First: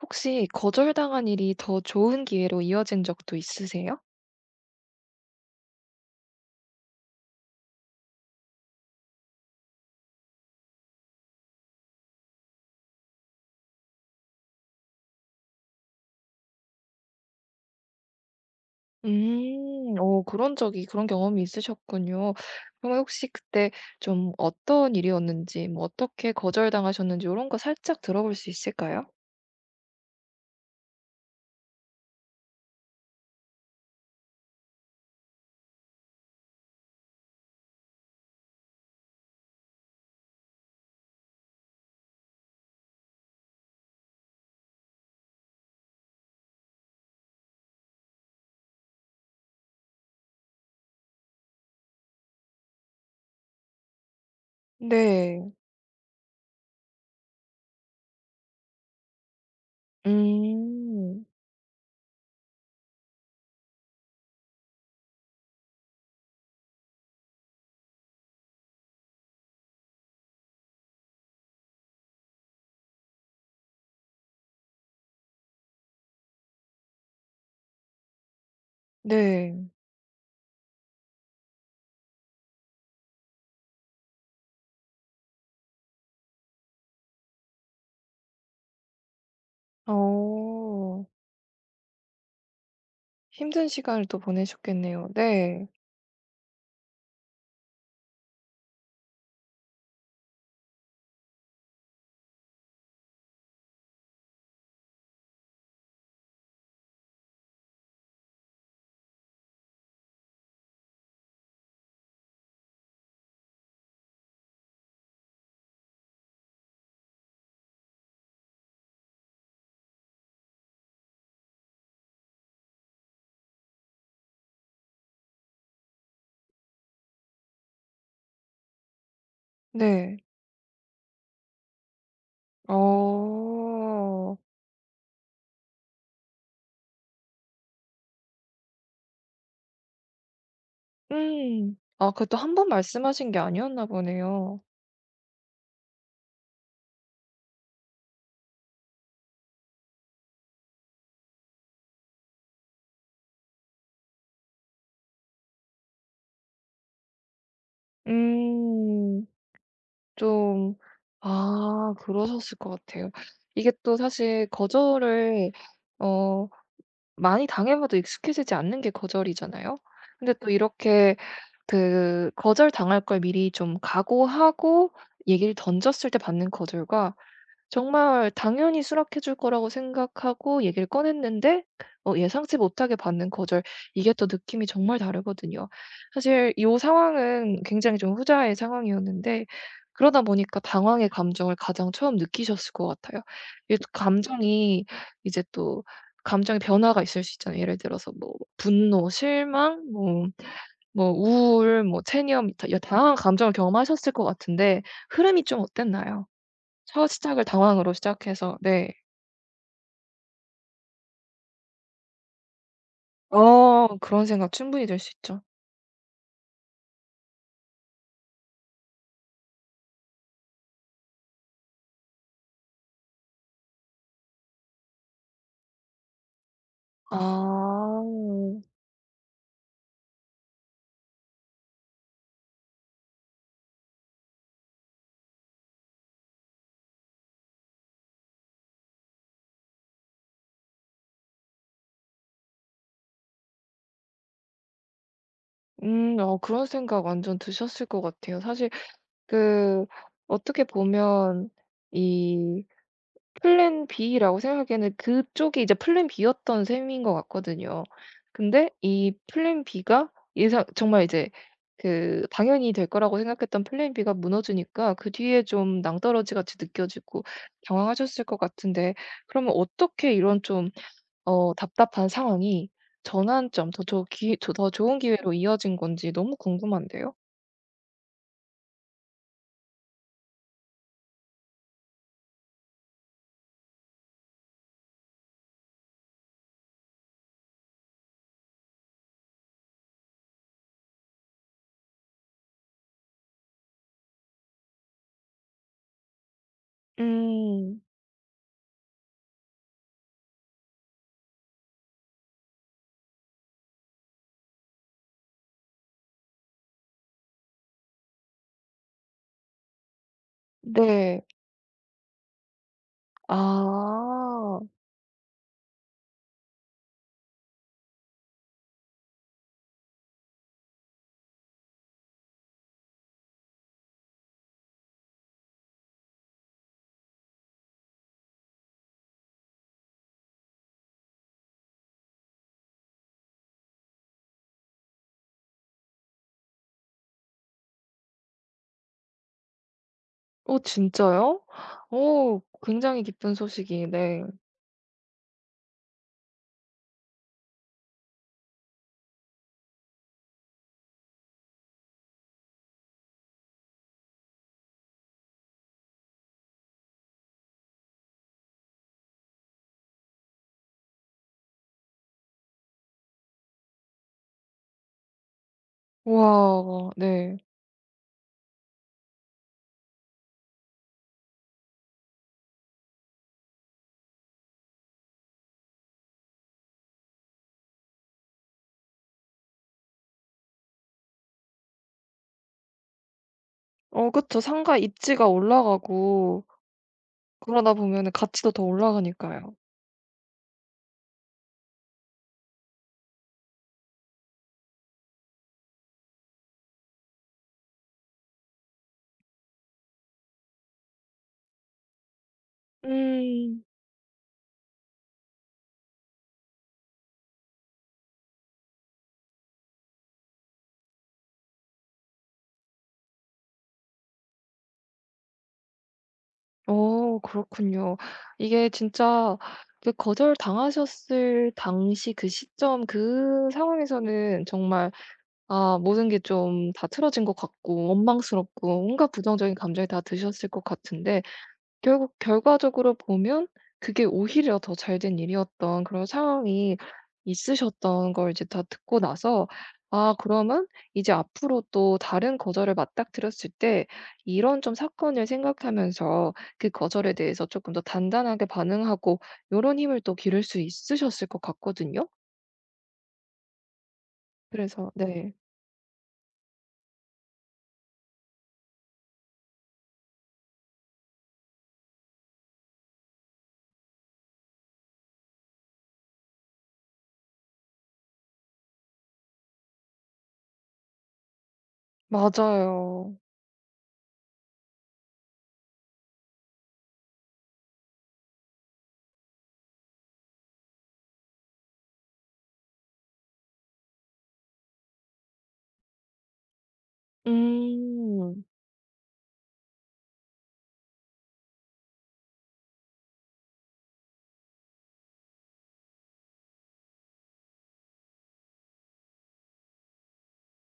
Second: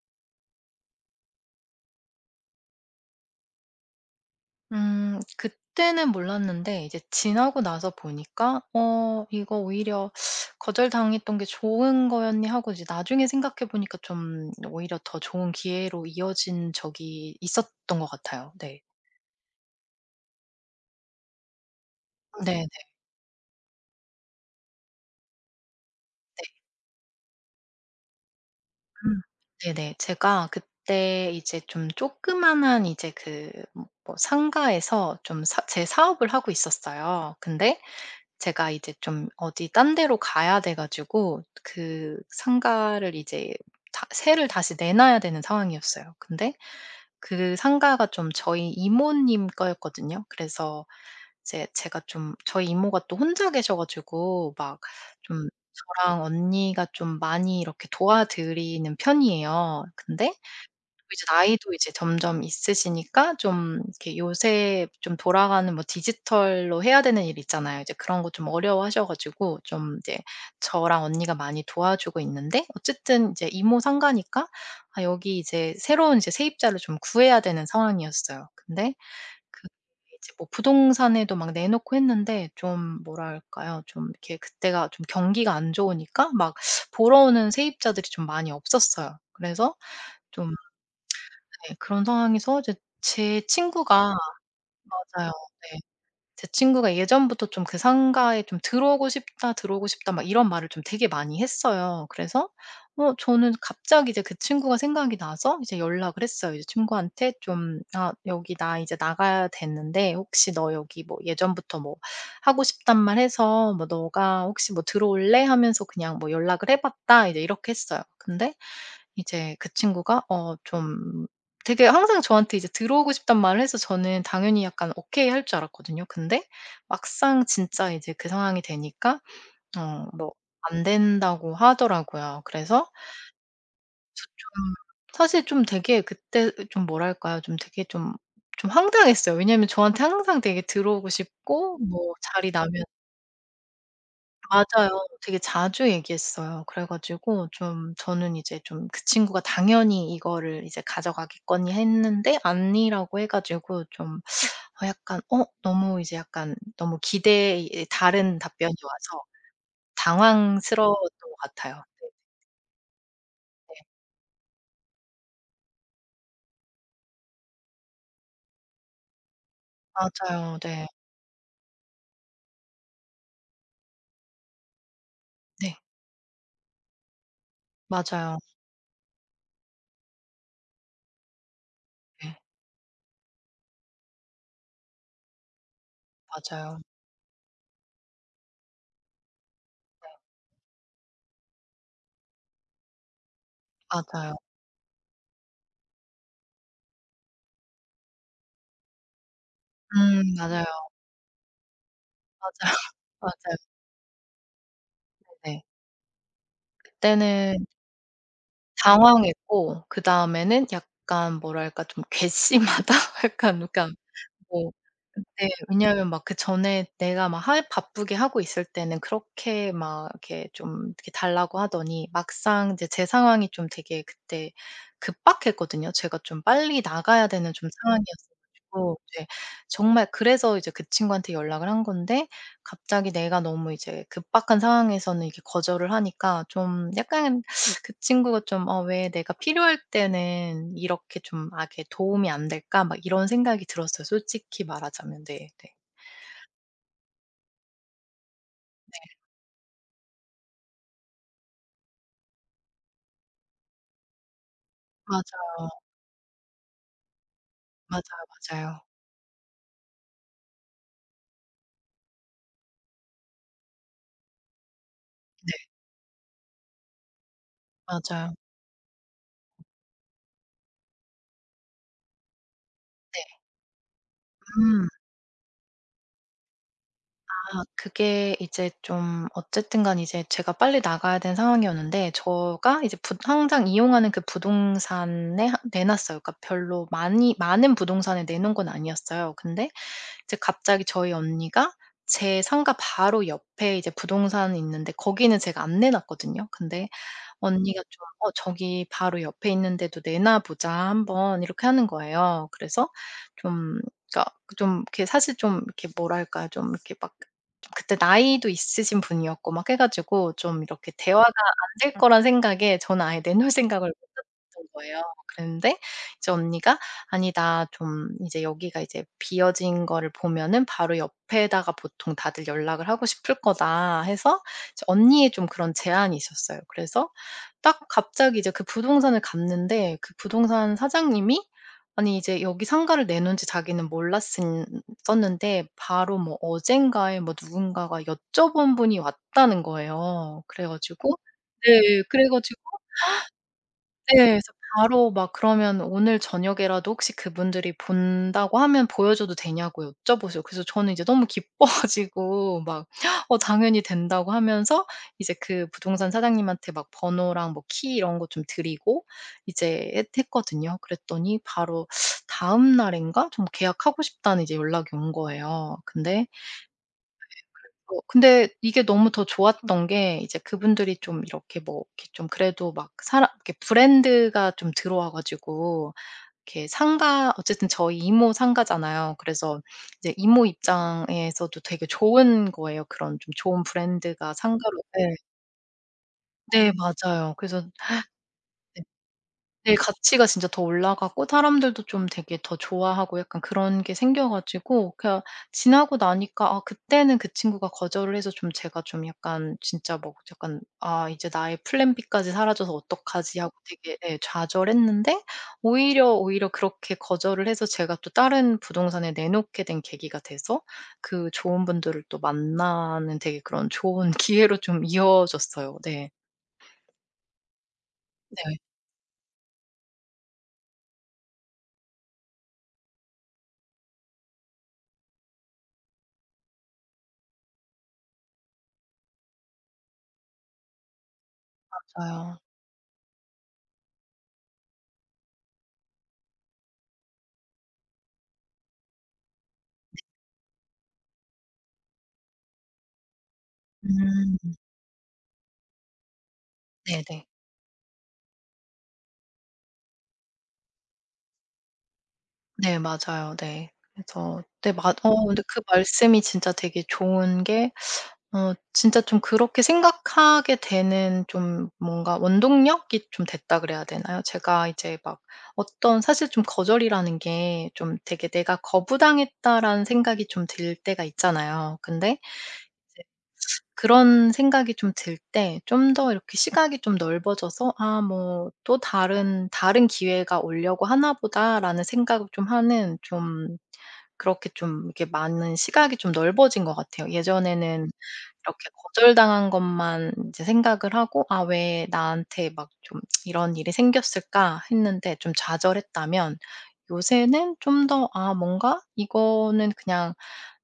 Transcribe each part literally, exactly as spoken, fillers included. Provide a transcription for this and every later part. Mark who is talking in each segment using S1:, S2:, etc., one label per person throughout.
S1: 혹시 거절당한 일이 더 좋은 기회로 이어진 적도 있으세요?
S2: 음 그때는 몰랐는데 이제 지나고 나서 보니까 '어 이거 오히려 거절당했던 게 좋은 거였니?' 하고 이제 나중에 생각해 보니까 좀 오히려 더 좋은 기회로 이어진 적이 있었던 것 같아요. 네.
S1: 음. 어 그런 적이 그런 경험이 있으셨군요.
S2: 네네네.
S1: 그러면 혹시 그때 좀 어떤 일이었는지 뭐 어떻게 거절당하셨는지 이런 거 살짝 들어볼 수 있을까요?
S2: 음. 네네. 제가 그때 이제 좀 조그마한 이제 그 뭐 상가에서 좀 제 사업을 하고 있었어요. 근데 제가 이제 좀 어디 딴 데로 가야 돼 가지고 그 상가를 이제 다 세를 다시 내 놔야 되는 상황이었어요. 근데 그 상가가 좀 저희 이모님 거였거든요. 그래서 이제 제가 좀 저희 이모가 또 혼자 계셔 가지고 막 좀
S1: 네.
S2: 저랑 언니가 좀 많이 이렇게 도와드리는 편이에요. 근데 이제
S1: 음.
S2: 나이도 이제 점점 있으시니까 좀 이렇게 요새 좀 돌아가는 뭐 디지털로 해야 되는 일 있잖아요. 이제 그런 거 좀 어려워하셔 가지고 좀 이제 저랑 언니가 많이 도와주고 있는데 어쨌든 이제 이모 상가니까 아 여기 이제 새로운 이제 세입자를 좀 구해야 되는 상황이었어요. 근데
S1: 네.
S2: 그 이제 뭐 부동산에도 막 내놓고 했는데 좀 뭐랄까요? 좀 이렇게 그때가 좀 경기가 안 좋으니까 막 보러 오는 세입자들이 좀 많이 없었어요. 그래서 좀
S1: 어.
S2: 네. 그런 상황에서 이제 제
S1: 힘든 시간을
S2: 친구가
S1: 또 보내셨겠네요.
S2: 맞아요.
S1: 네.
S2: 네. 제 친구가 예전부터 좀 그 상가에 좀 "들어오고 싶다, 들어오고 싶다." 막 이런 말을 좀 되게 많이 했어요. 그래서 어 저는 갑자기 이제 그 친구가 생각이 나서 이제 연락을 했어요. 이제 친구한테 좀 "아 여기 나 이제 나가야 되는데 혹시 너 여기 뭐 예전부터 뭐 하고 싶단 말 해서 뭐 너가 혹시 뭐 들어올래?" 하면서 그냥 뭐 연락을 해 봤다. 이제 이렇게 했어요. 근데 이제 그 친구가 어 좀 되게 항상 저한테 이제 들어오고 싶다는 말을 해서 저는 당연히 약간 오케이 할 줄 알았거든요. 근데 막상 진짜 이제 그 상황이 되니까 어
S1: 네.
S2: 뭐 안 된다고 하더라고요. 그래서
S1: 어.
S2: 좀 사실 좀 되게 그때 좀 뭐랄까요? 좀 되게 좀 좀 황당했어요. 왜냐하면 저한테 항상 되게 들어오고
S1: 음.
S2: 싶고
S1: 아,
S2: 뭐
S1: 그것도
S2: 자리
S1: 한 번
S2: 나면
S1: 말씀하신 게 아니었나 보네요.
S2: 맞아요. 되게 자주 얘기했어요. 그래 가지고 좀 저는 이제 좀 그 친구가 당연히 이거를 이제 가져가겠거니 했는데 아니라고 해 가지고 좀 어 약간 어 너무 이제 약간 너무 기대에 다른 답변이 와서
S1: 음. 좀
S2: 당황스러웠던 것 같아요.
S1: 아, 그러셨을 것 같아요. 이게
S2: 네네.
S1: 또 사실 거절을 어 많이 당해봐도 익숙해지지 않는 게 거절이잖아요. 근데 또
S2: 맞아요. 네.
S1: 이렇게 그 거절당할 걸 미리 좀 각오하고 얘기를
S2: 네.
S1: 던졌을 때 받는 거절과 정말
S2: 맞아요.
S1: 당연히 수락해 줄 거라고 생각하고 얘기를 꺼냈는데 어
S2: 네.
S1: 예상치 못하게 받는 거절, 이게 또 느낌이 정말 다르거든요. 사실 요
S2: 맞아요.
S1: 상황은 굉장히 좀 후자의 상황이었는데, 그러다 보니까 당황의 감정을 가장 처음 느끼셨을 것 같아요. 이게 또
S2: 맞아요.
S1: 감정이 이제 또 감정의 변화가 있을 수 있잖아요. 예를 들어서 뭐 분노, 실망, 뭐
S2: 음 맞아요.
S1: 뭐 우울, 뭐 체념
S2: 맞아요.
S1: 다 다양한 감정을
S2: 맞아요.
S1: 경험하셨을 것 같은데 흐름이 좀
S2: 네.
S1: 어땠나요? 첫 시작을
S2: 그때는
S1: 당황으로 시작해서 네.
S2: 당황했고 그다음에는 약간 뭐랄까 좀 괘씸하다? 약간 그러니까
S1: 어, 그런 생각
S2: 뭐
S1: 충분히 들 수 있죠.
S2: 네. 왜냐하면 막 그전에 내가 막 하 바쁘게 하고 있을 때는 그렇게 막 이렇게 좀 이렇게 달라고 하더니 막상 이제 제 상황이 좀 되게 그때 급박했거든요. 제가 좀 빨리 나가야 되는 좀
S1: 아.
S2: 상황이었어 가지고 이제 정말 그래서 이제 그 친구한테 연락을 한 건데 갑자기 내가 너무 이제 급박한 상황에서는 이렇게 거절을 하니까 좀 약간 그 친구가 좀 '어 왜 내가 필요할 때는 이렇게 좀아게 도움이 안 될까?' 막 이런 생각이 들었어요 솔직히 말하자면. 네 네.
S1: 음. 어, 그런 생각 완전 드셨을 것 같아요. 사실
S2: 네.
S1: 그 어떻게 보면 이 플랜 B라고 생각하기에는 그쪽이
S2: 맞아요.
S1: 이제 플랜 B였던 셈인 것 같거든요.
S2: 맞아요,
S1: 근데
S2: 맞아요.
S1: 이 플랜 B가 예상 정말 이제 그 당연히 될 거라고 생각했던 플랜 B가 무너지니까 그 뒤에
S2: 네.
S1: 좀 낭떠러지 같이 느껴지고 당황하셨을
S2: 맞아요.
S1: 것 같은데 그러면 어떻게 이런 좀 어 답답한 상황이
S2: 네.
S1: 전환점 더 좋 기 더 더
S2: 음.
S1: 좋은 기회로 이어진 건지 너무 궁금한데요.
S2: 아 그게 이제 좀 어쨌든 간 이제 제가 빨리 나가야 된 상황이었는데 제가 이제 부 항상 이용하는 그 부동산에 하 내놨어요. 그러니까 별로 많이 많은 부동산에 내놓은 건 아니었어요. 근데 이제 갑자기 저희 언니가 제 상가 바로 옆에 이제 부동산이 있는데 거기는 제가 안 내놨거든요. 근데
S1: 음.
S2: 언니가 좀 "어 저기 바로 옆에 있는데도 내놔 보자 한 번." 이렇게 하는 거예요. 그래서 좀 그러니까 좀 이렇게 사실 좀 이렇게 뭐랄까 좀 이렇게 막 좀 그때 나이도 있으신 분이었고 막 해 가지고 좀 이렇게
S1: 네.
S2: 대화가 안 될 거란 생각에 저는 아예 내놓을 생각을 못
S1: 아.
S2: 했던 거예요. 그랬는데 이제 언니가 "아니 나 좀 이제 여기가 이제 비어진 거를 보면은 바로 옆에다가 보통 다들 연락을 하고 싶을 거다." 해서 이제 언니의 좀 그런 제안이 있었어요. 그래서 딱 갑자기 이제 그 부동산을 갔는데 그 부동산 사장님이 아니 이제 여기 상가를 내놓은지 자기는 몰랐었는데 바로 뭐 어젠가에 뭐 누군가가 여쭤본 분이 왔다는 거예요.
S1: 어,
S2: 그래 가지고
S1: 진짜요?
S2: 네. 그래
S1: 오,
S2: 가지고
S1: 굉장히 기쁜
S2: 네.
S1: 소식이네.
S2: 그래서 바로 막 그러면 오늘 저녁에라도 혹시 그분들이 본다고 하면 보여줘도 되냐고 여쭤보세요. 그래서 저는 이제 너무 기뻐 가지고 막 어 당연히 된다고 하면서 이제 그 부동산 사장님한테 막 번호랑 뭐 키 이런 거 좀 드리고 이제 했 했거든요. 그랬더니 바로 다음 날인가 좀 "계약하고 싶다."는 이제 연락이 온 거예요. 근데
S1: 와, 네.
S2: 어 근데 이게 너무 더 좋았던 게 이제 그분들이 좀 이렇게 뭐 이렇게 좀 그래도 막 사람 이렇게 브랜드가 좀 들어와 가지고 이렇게 상가 어쨌든 저희 이모 상가잖아요. 그래서 이제 이모 입장에서도 되게 좋은 거예요. 그런 좀 좋은
S1: 어,
S2: 브랜드가
S1: 그쵸.
S2: 상가로
S1: 상가 입지가
S2: 예.
S1: 올라가고
S2: 네 맞아요. 그래서
S1: 그러다 보면은 가치도 더 올라가니까요.
S2: 네. 가치가 진짜 더 올라가고 사람들도 좀 되게 더 좋아하고 약간 그런 게 생겨 가지고 그냥 지나고 나니까 아 그때는 그 친구가 거절을 해서 좀 제가 좀 약간 진짜 막 약간 '아 이제 나의 플랜 B까지 사라져서 어떡하지?' 하고
S1: 음.
S2: 되게 예 좌절했는데 오히려, 오히려 그렇게 거절을 해서 제가 또 다른 부동산에 내놓게 된 계기가 돼서 그 좋은 분들을 또 만나는 되게 그런 좋은 기회로 좀 이어졌어요. 네.
S1: 어, 그렇군요.
S2: 네.
S1: 이게 진짜 그 거절당하셨을 당시 그 시점 그 상황에서는 정말 아 모든 게 좀 다 틀어진 것 같고 원망스럽고 온갖 부정적인 감정이 다 드셨을 것 같은데, 결국
S2: 맞아요.
S1: 결과적으로 보면 그게 오히려 더 잘된 일이었던 그런 상황이 있으셨던 걸 이제 다 듣고 나서 '아 그러면 이제 앞으로 또 다른 거절을 맞닥뜨렸을 때
S2: 음.
S1: 이런 좀 사건을 생각하면서 그 거절에
S2: 네네.
S1: 대해서 조금 더 단단하게 반응하고 요런 힘을 또 기를 수 있으셨을 것 같거든요.'
S2: 네 맞아요. 네. 그래서 네
S1: 그래서
S2: 맞 어
S1: 네.
S2: 근데 그 말씀이 진짜 되게 좋은 게 어 진짜 좀 그렇게 생각하게 되는 좀 뭔가 원동력이 좀 됐다 그래야 되나요? 제가 이제 막 어떤 사실 좀 거절이라는 게 좀 되게 '내가 거부당했다.'라는 생각이 좀 들 때가 있잖아요. 근데 이제
S1: 맞아요.
S2: 그런 생각이 좀 들 때 좀 더 이렇게 시각이 좀 넓어져서 '아 뭐 또 다른, 다른 기회가 오려고 하나 보다.'라는 생각을 좀 하는 좀 그렇게 좀 이렇게 많은 시각이 좀 넓어진 것 같아요. 예전에는
S1: 음.
S2: 이렇게 거절당한 것만 이제 생각을 하고 '아 왜 나한테 막 좀 이런 일이 생겼을까?' 했는데 좀 좌절했다면 요새는 좀 더 '아 뭔가 이거는 그냥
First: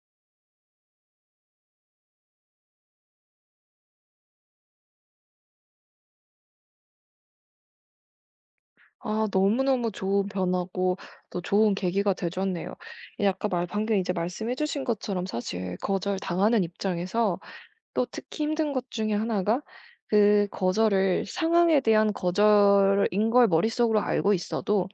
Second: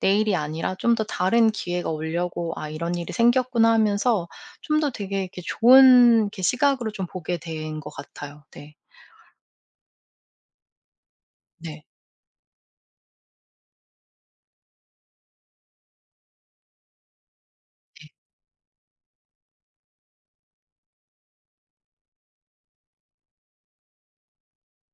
S2: 내 일이 아니라 좀 더 다른 기회가 오려고 아 이런 일이 생겼구나.' 하면서 좀 더 되게 이렇게 좋은 이렇게 시각으로 좀 보게 된 것 같아요. 네.
S1: 아, 너무너무 좋은 변화고 또 좋은
S2: 네.
S1: 계기가 되셨네요. 이 아까 말 방금 이제 말씀해 주신 것처럼 사실 거절당하는 입장에서 또
S2: 네.
S1: 특히 힘든 것 중에 하나가 그 거절을 상황에 대한 거절인 걸 머릿속으로 알고 있어도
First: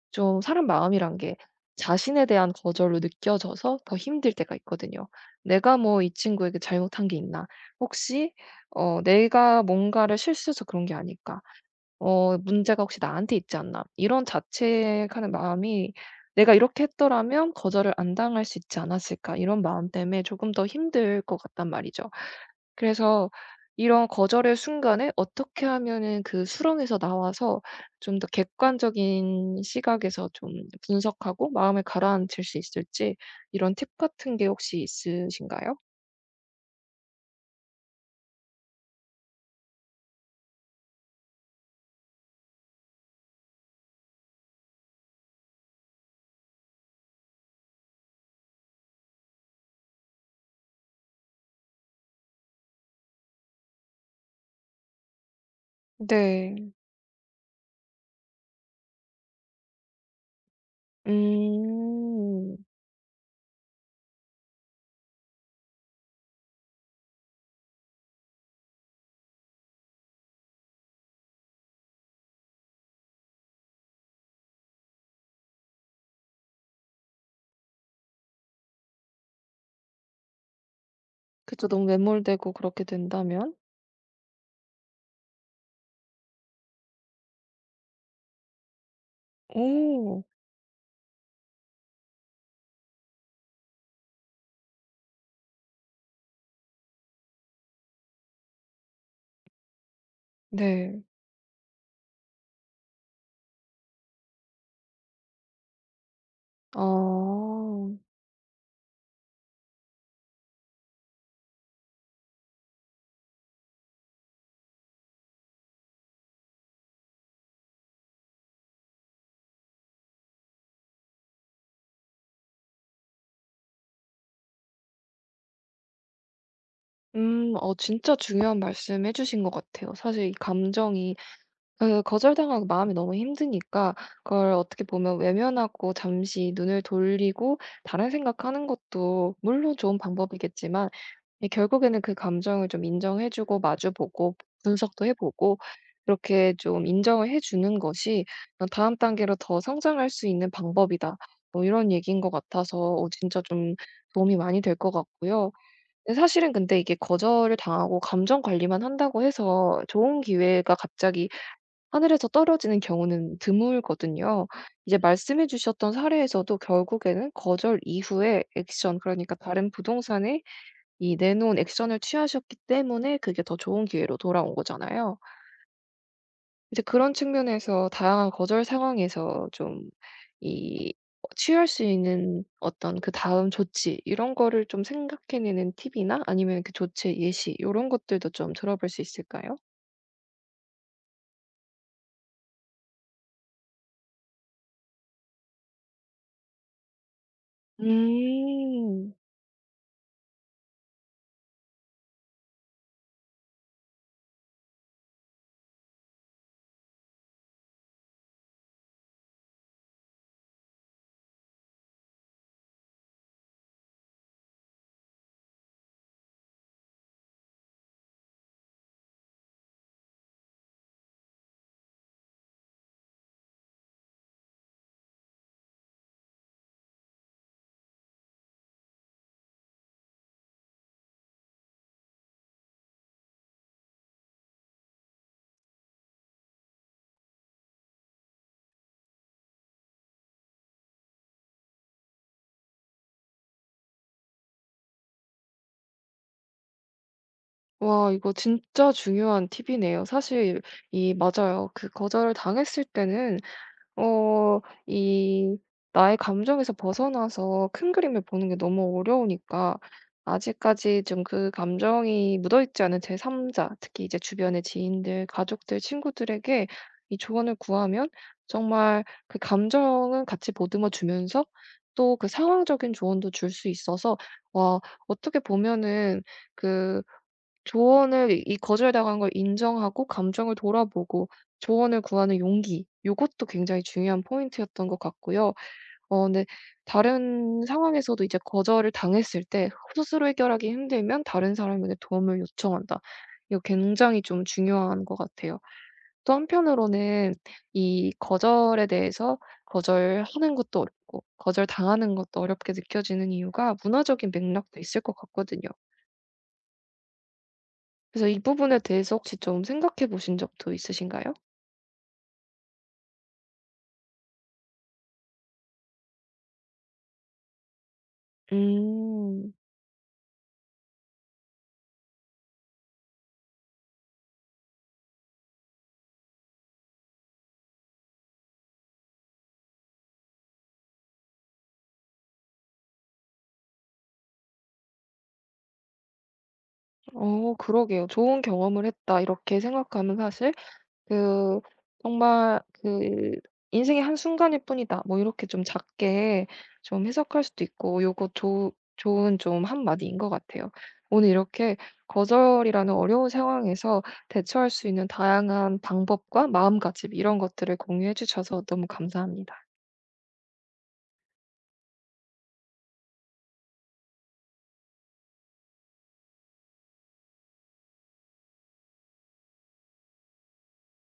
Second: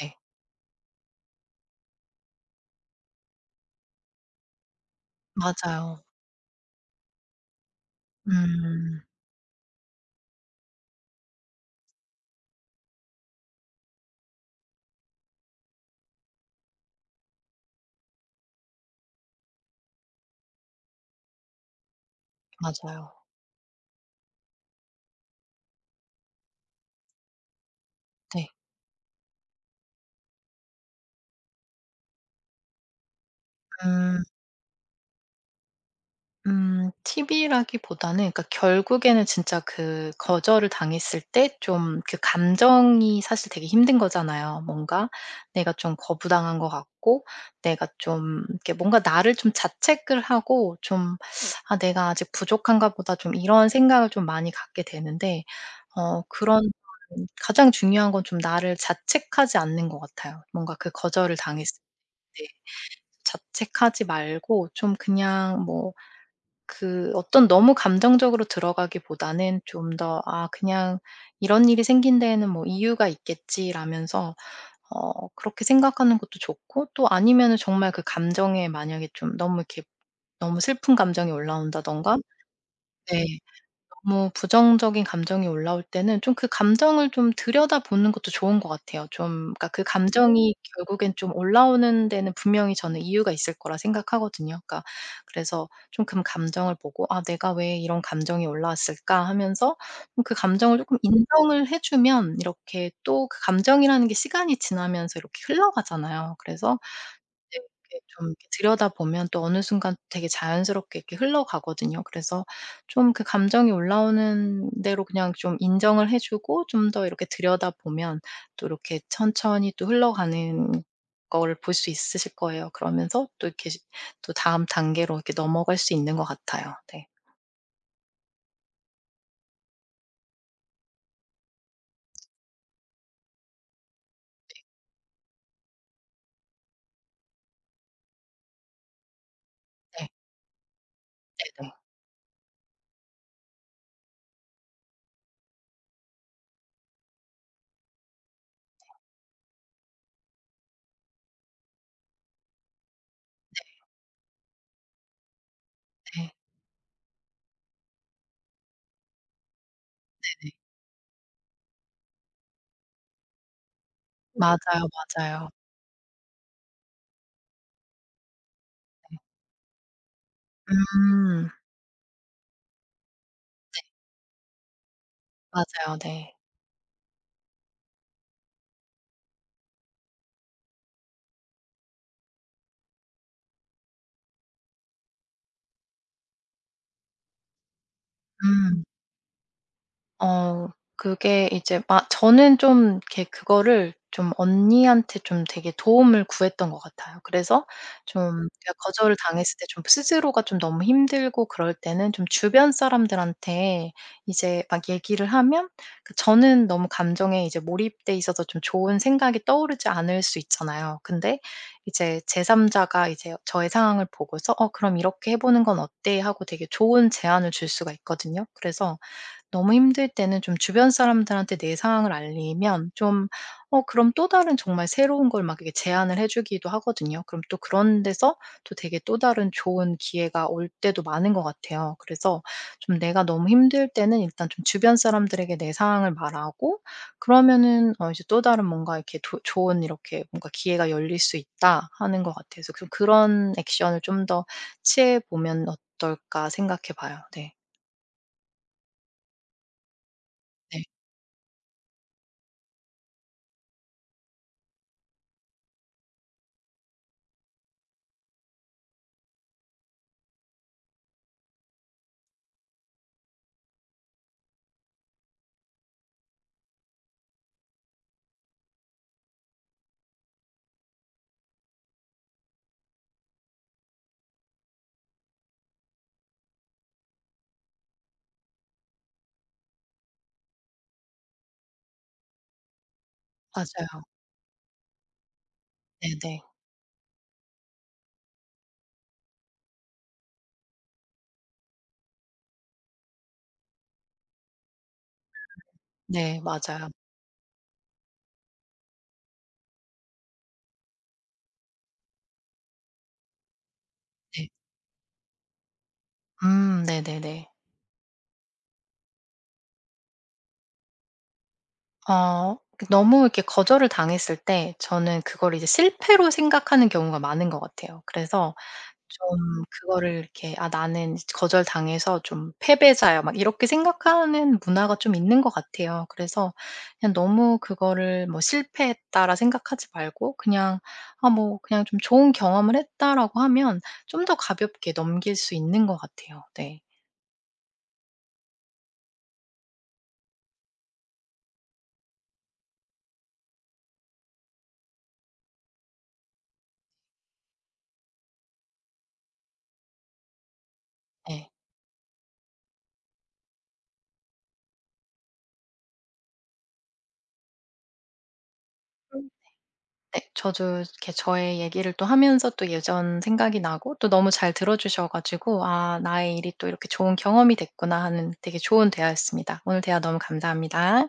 S2: 네.
S1: 좀 사람 마음이란 게 자신에 대한 거절로 느껴져서 더 힘들 때가 있거든요. '내가 뭐
S2: 맞아요.
S1: 이 친구에게 잘못한 게 있나? 혹시 어
S2: 음.
S1: 내가 뭔가를 실수해서 그런 게 아닐까?' 어 '문제가 혹시 나한테 있지 않나.' 이런 자책하는 마음이 '내가 이렇게 했더라면 거절을 안 당할 수 있지 않았을까.' 이런 마음 때문에 조금 더 힘들 것 같단 말이죠.
S2: 맞아요.
S1: 그래서 이런 거절의 순간에 어떻게 하면은 그 수렁에서 나와서 좀 더
S2: 네.
S1: 객관적인 시각에서 좀 분석하고 마음을 가라앉힐 수 있을지 이런 팁
S2: 음.
S1: 같은 게 혹시 있으신가요?
S2: 음 팁이라기보다는 그러니까 결국에는 진짜 그 거절을 당했을 때 좀 그 감정이 사실 되게 힘든 거잖아요. 뭔가 내가 좀 거부당한 것 같고 내가 좀 이렇게 뭔가 나를 좀 자책을 하고 좀 '아 내가 아직 부족한가 보다.' 좀 이런 생각을 좀 많이 갖게 되는데 어 그런
S1: 네.
S2: 가장 중요한 건 좀 나를 자책하지 않는 것 같아요. 뭔가 그 거절을 당했을 때
S1: 음.
S2: 자책하지 말고 좀 그냥 뭐 그 어떤 너무 감정적으로 들어가기보다는 좀 더 '아 그냥 이런 일이 생긴 데에는 뭐 이유가 있겠지.'라면서 어 그렇게 생각하는 것도 좋고 또 아니면은 정말 그 감정에 만약에 좀 너무 이렇게 너무 슬픈 감정이
S1: 그쵸, 너무
S2: 올라온다든가
S1: 매몰되고 그렇게
S2: 네.
S1: 된다면.
S2: 너무 부정적인 감정이 올라올 때는 좀 그 감정을 좀 들여다보는 것도 좋은 것 같아요. 좀 그러니까 그
S1: 오.
S2: 감정이 결국엔 좀 올라오는 데는 분명히 저는 이유가 있을 거라 생각하거든요. 그러니까 그래서 좀 그 감정을 보고 '아 내가 왜 이런 감정이 올라왔을까?' 하면서 좀 그 감정을 쪼끔
S1: 네.
S2: 인정을 해 주면 이렇게 또 그 감정이라는 게 시간이 지나면서 이렇게 흘러가잖아요. 그래서 네.
S1: 어.
S2: 이렇게 좀 이렇게 들여다보면 또 어느 순간 되게 자연스럽게 이렇게 흘러가거든요. 그래서 좀 그 감정이 올라오는 대로 그냥 좀 인정을 해 주고 좀 더 이렇게 들여다보면 또 이렇게 천천히 또 흘러가는 거를 볼 수 있으실 거예요. 그러면서 또 이렇게 시 또 다음 단계로 이렇게 넘어갈 수 있는 것 같아요. 네.
S1: 음, 어 진짜 중요한 말씀해 주신 것 같아요. 사실 이 감정이 그 거절당하고 마음이 너무 힘드니까 그걸 어떻게 보면 외면하고 잠시 눈을 돌리고 다른 생각하는 것도 물론 좋은
S2: 네.
S1: 방법이겠지만 이
S2: 네네.
S1: 결국에는 그 감정을 좀 인정해 주고 마주 보고 분석도 해 보고 그렇게 좀 인정을 해 주는 것이 어 '다음 단계로 더 성장할 수 있는 방법이다.' 뭐 이런 얘기인 것 같아서 어 진짜 좀 도움이 많이 될 것 같고요. 예
S2: 네.
S1: 사실은 근데 이게 거절을 당하고 감정 관리만 한다고 해서 좋은
S2: 네네.
S1: 기회가 갑자기 하늘에서 떨어지는 경우는 드물거든요.
S2: 맞아요,
S1: 이제
S2: 맞아요.
S1: 말씀해 주셨던 사례에서도 결국에는 거절 이후에 액션,
S2: 네.
S1: 그러니까 다른 부동산에 이
S2: 음.
S1: 내놓은 액션을 취하셨기 때문에 그게 더 좋은 기회로 돌아온 거잖아요.
S2: 맞아요. 네.
S1: 이제 그런 측면에서 다양한 거절 상황에서 좀 이 어 취할 수 있는 어떤 그다음 조치 이런 거를 좀 생각해 내는 팁이나 아니면 그 조치 예시 요런 것들도 좀
S2: 음.
S1: 들어볼 수 있을까요?
S2: 어 그게 이제 막 저는 좀 이렇게 그거를 좀 언니한테 좀 되게 도움을 구했던 것 같아요. 그래서 좀 제가
S1: 음.
S2: 거절을 당했을 때 좀 스스로가 좀 너무 힘들고 그럴 때는 좀 주변 사람들한테 이제 막 얘기를 하면 그 저는 너무 감정에 이제 몰입돼 있어서 좀 좋은 생각이 떠오르지 않을 수 있잖아요. 근데 이제 제삼 자가 이제 저의 상황을 보고서 "어 그럼 이렇게 해 보는 건 어때?" 하고 되게 좋은 제안을 줄 수가 있거든요. 그래서 너무 힘들 때는 좀 주변 사람들한테 내 상황을 알리면 좀 어 그럼 또 다른 정말 새로운 걸 막 이렇게 제안을 해 주기도 하거든요. 그럼 또 그런 데서 또 되게 또 다른 좋은 기회가 올 때도 많은 것 같아요. 그래서 좀 내가 너무 힘들 때는 일단 좀 주변 사람들에게 내 상황을 말하고 그러면은 어 이제 또 다른 뭔가 이렇게 도 좋은 이렇게 뭔가 기회가 열릴 수 있다 하는 것 같아서 좀 그런 액션을 좀 더 취해 보면 어떨까 생각해 봐요. 네.
S1: 와, 이거 진짜 중요한 팁이네요. 사실
S2: 네.
S1: 이 맞아요. 그 거절을 당했을 때는 어 이 나의 감정에서 벗어나서 큰 그림을 보는 게 너무 어려우니까 아직까지 좀 그 감정이 묻어 있지 않은 제삼 자, 특히 이제 주변의 지인들, 가족들, 친구들에게 이 조언을 구하면 정말 그 감정은 같이 보듬어 주면서 또 그 상황적인 조언도 줄 수 있어서 와 어떻게 보면은 그 조언을 이 이 거절당한 걸 인정하고 감정을 돌아보고 조언을 구하는 용기 요것도 굉장히
S2: 맞아요.
S1: 중요한 포인트였던 것 같고요. 어
S2: 네네.
S1: 네, 다른 상황에서도 이제 거절을 당했을 때 스스로 해결하기 힘들면 다른 사람에게 도움을 요청한다. 이거 굉장히 좀 중요한 것 같아요. 또
S2: 네 맞아요.
S1: 한편으로는 이 거절에 대해서 거절하는 것도 어렵고 거절당하는 것도 어렵게 느껴지는 이유가 문화적인
S2: 네.
S1: 맥락도 있을 것 같거든요.
S2: 음 네네네.
S1: 그래서 이 부분에 대해서 혹시 좀 생각해 보신 적도 있으신가요?
S2: 어 그 너무 이렇게 거절을 당했을 때 저는 그걸 이제 실패로 생각하는 경우가 많은 것 같아요. 그래서
S1: 음.
S2: 좀 그거를 이렇게 '아 나는 거절당해서 좀 패배자야.' 막 이렇게 생각하는 문화가 좀 있는 것 같아요. 그래서 그냥 너무 그거를 뭐 '실패했다.'라 생각하지 말고 그냥 '아 뭐 그냥 좀 좋은 경험을 했다.'라고 하면 좀 더 가볍게 넘길 수 있는 것 같아요. 네.
S1: 어, 그러게요. '좋은 경험을 했다.' 이렇게 생각하면 사실 그 정말 그 '인생의 한순간일 뿐이다.' 뭐 이렇게 좀 작게 좀 해석할 수도 있고 요거 좋 좋은 좀 한마디인 것 같아요. 오늘 이렇게 거절이라는 어려운 상황에서 대처할 수 있는 다양한 방법과 마음가짐 이런 것들을 공유해 주셔서 너무
S2: 네.
S1: 감사합니다.
S2: 네. 저도 이렇게 저의 얘기를 또 하면서 또 예전 생각이 나고 또 너무 잘 들어 주셔 가지고 '아 나의 일이 또 이렇게 좋은 경험이 됐구나.' 하는 되게 좋은 대화였습니다. 오늘 대화 너무 감사합니다.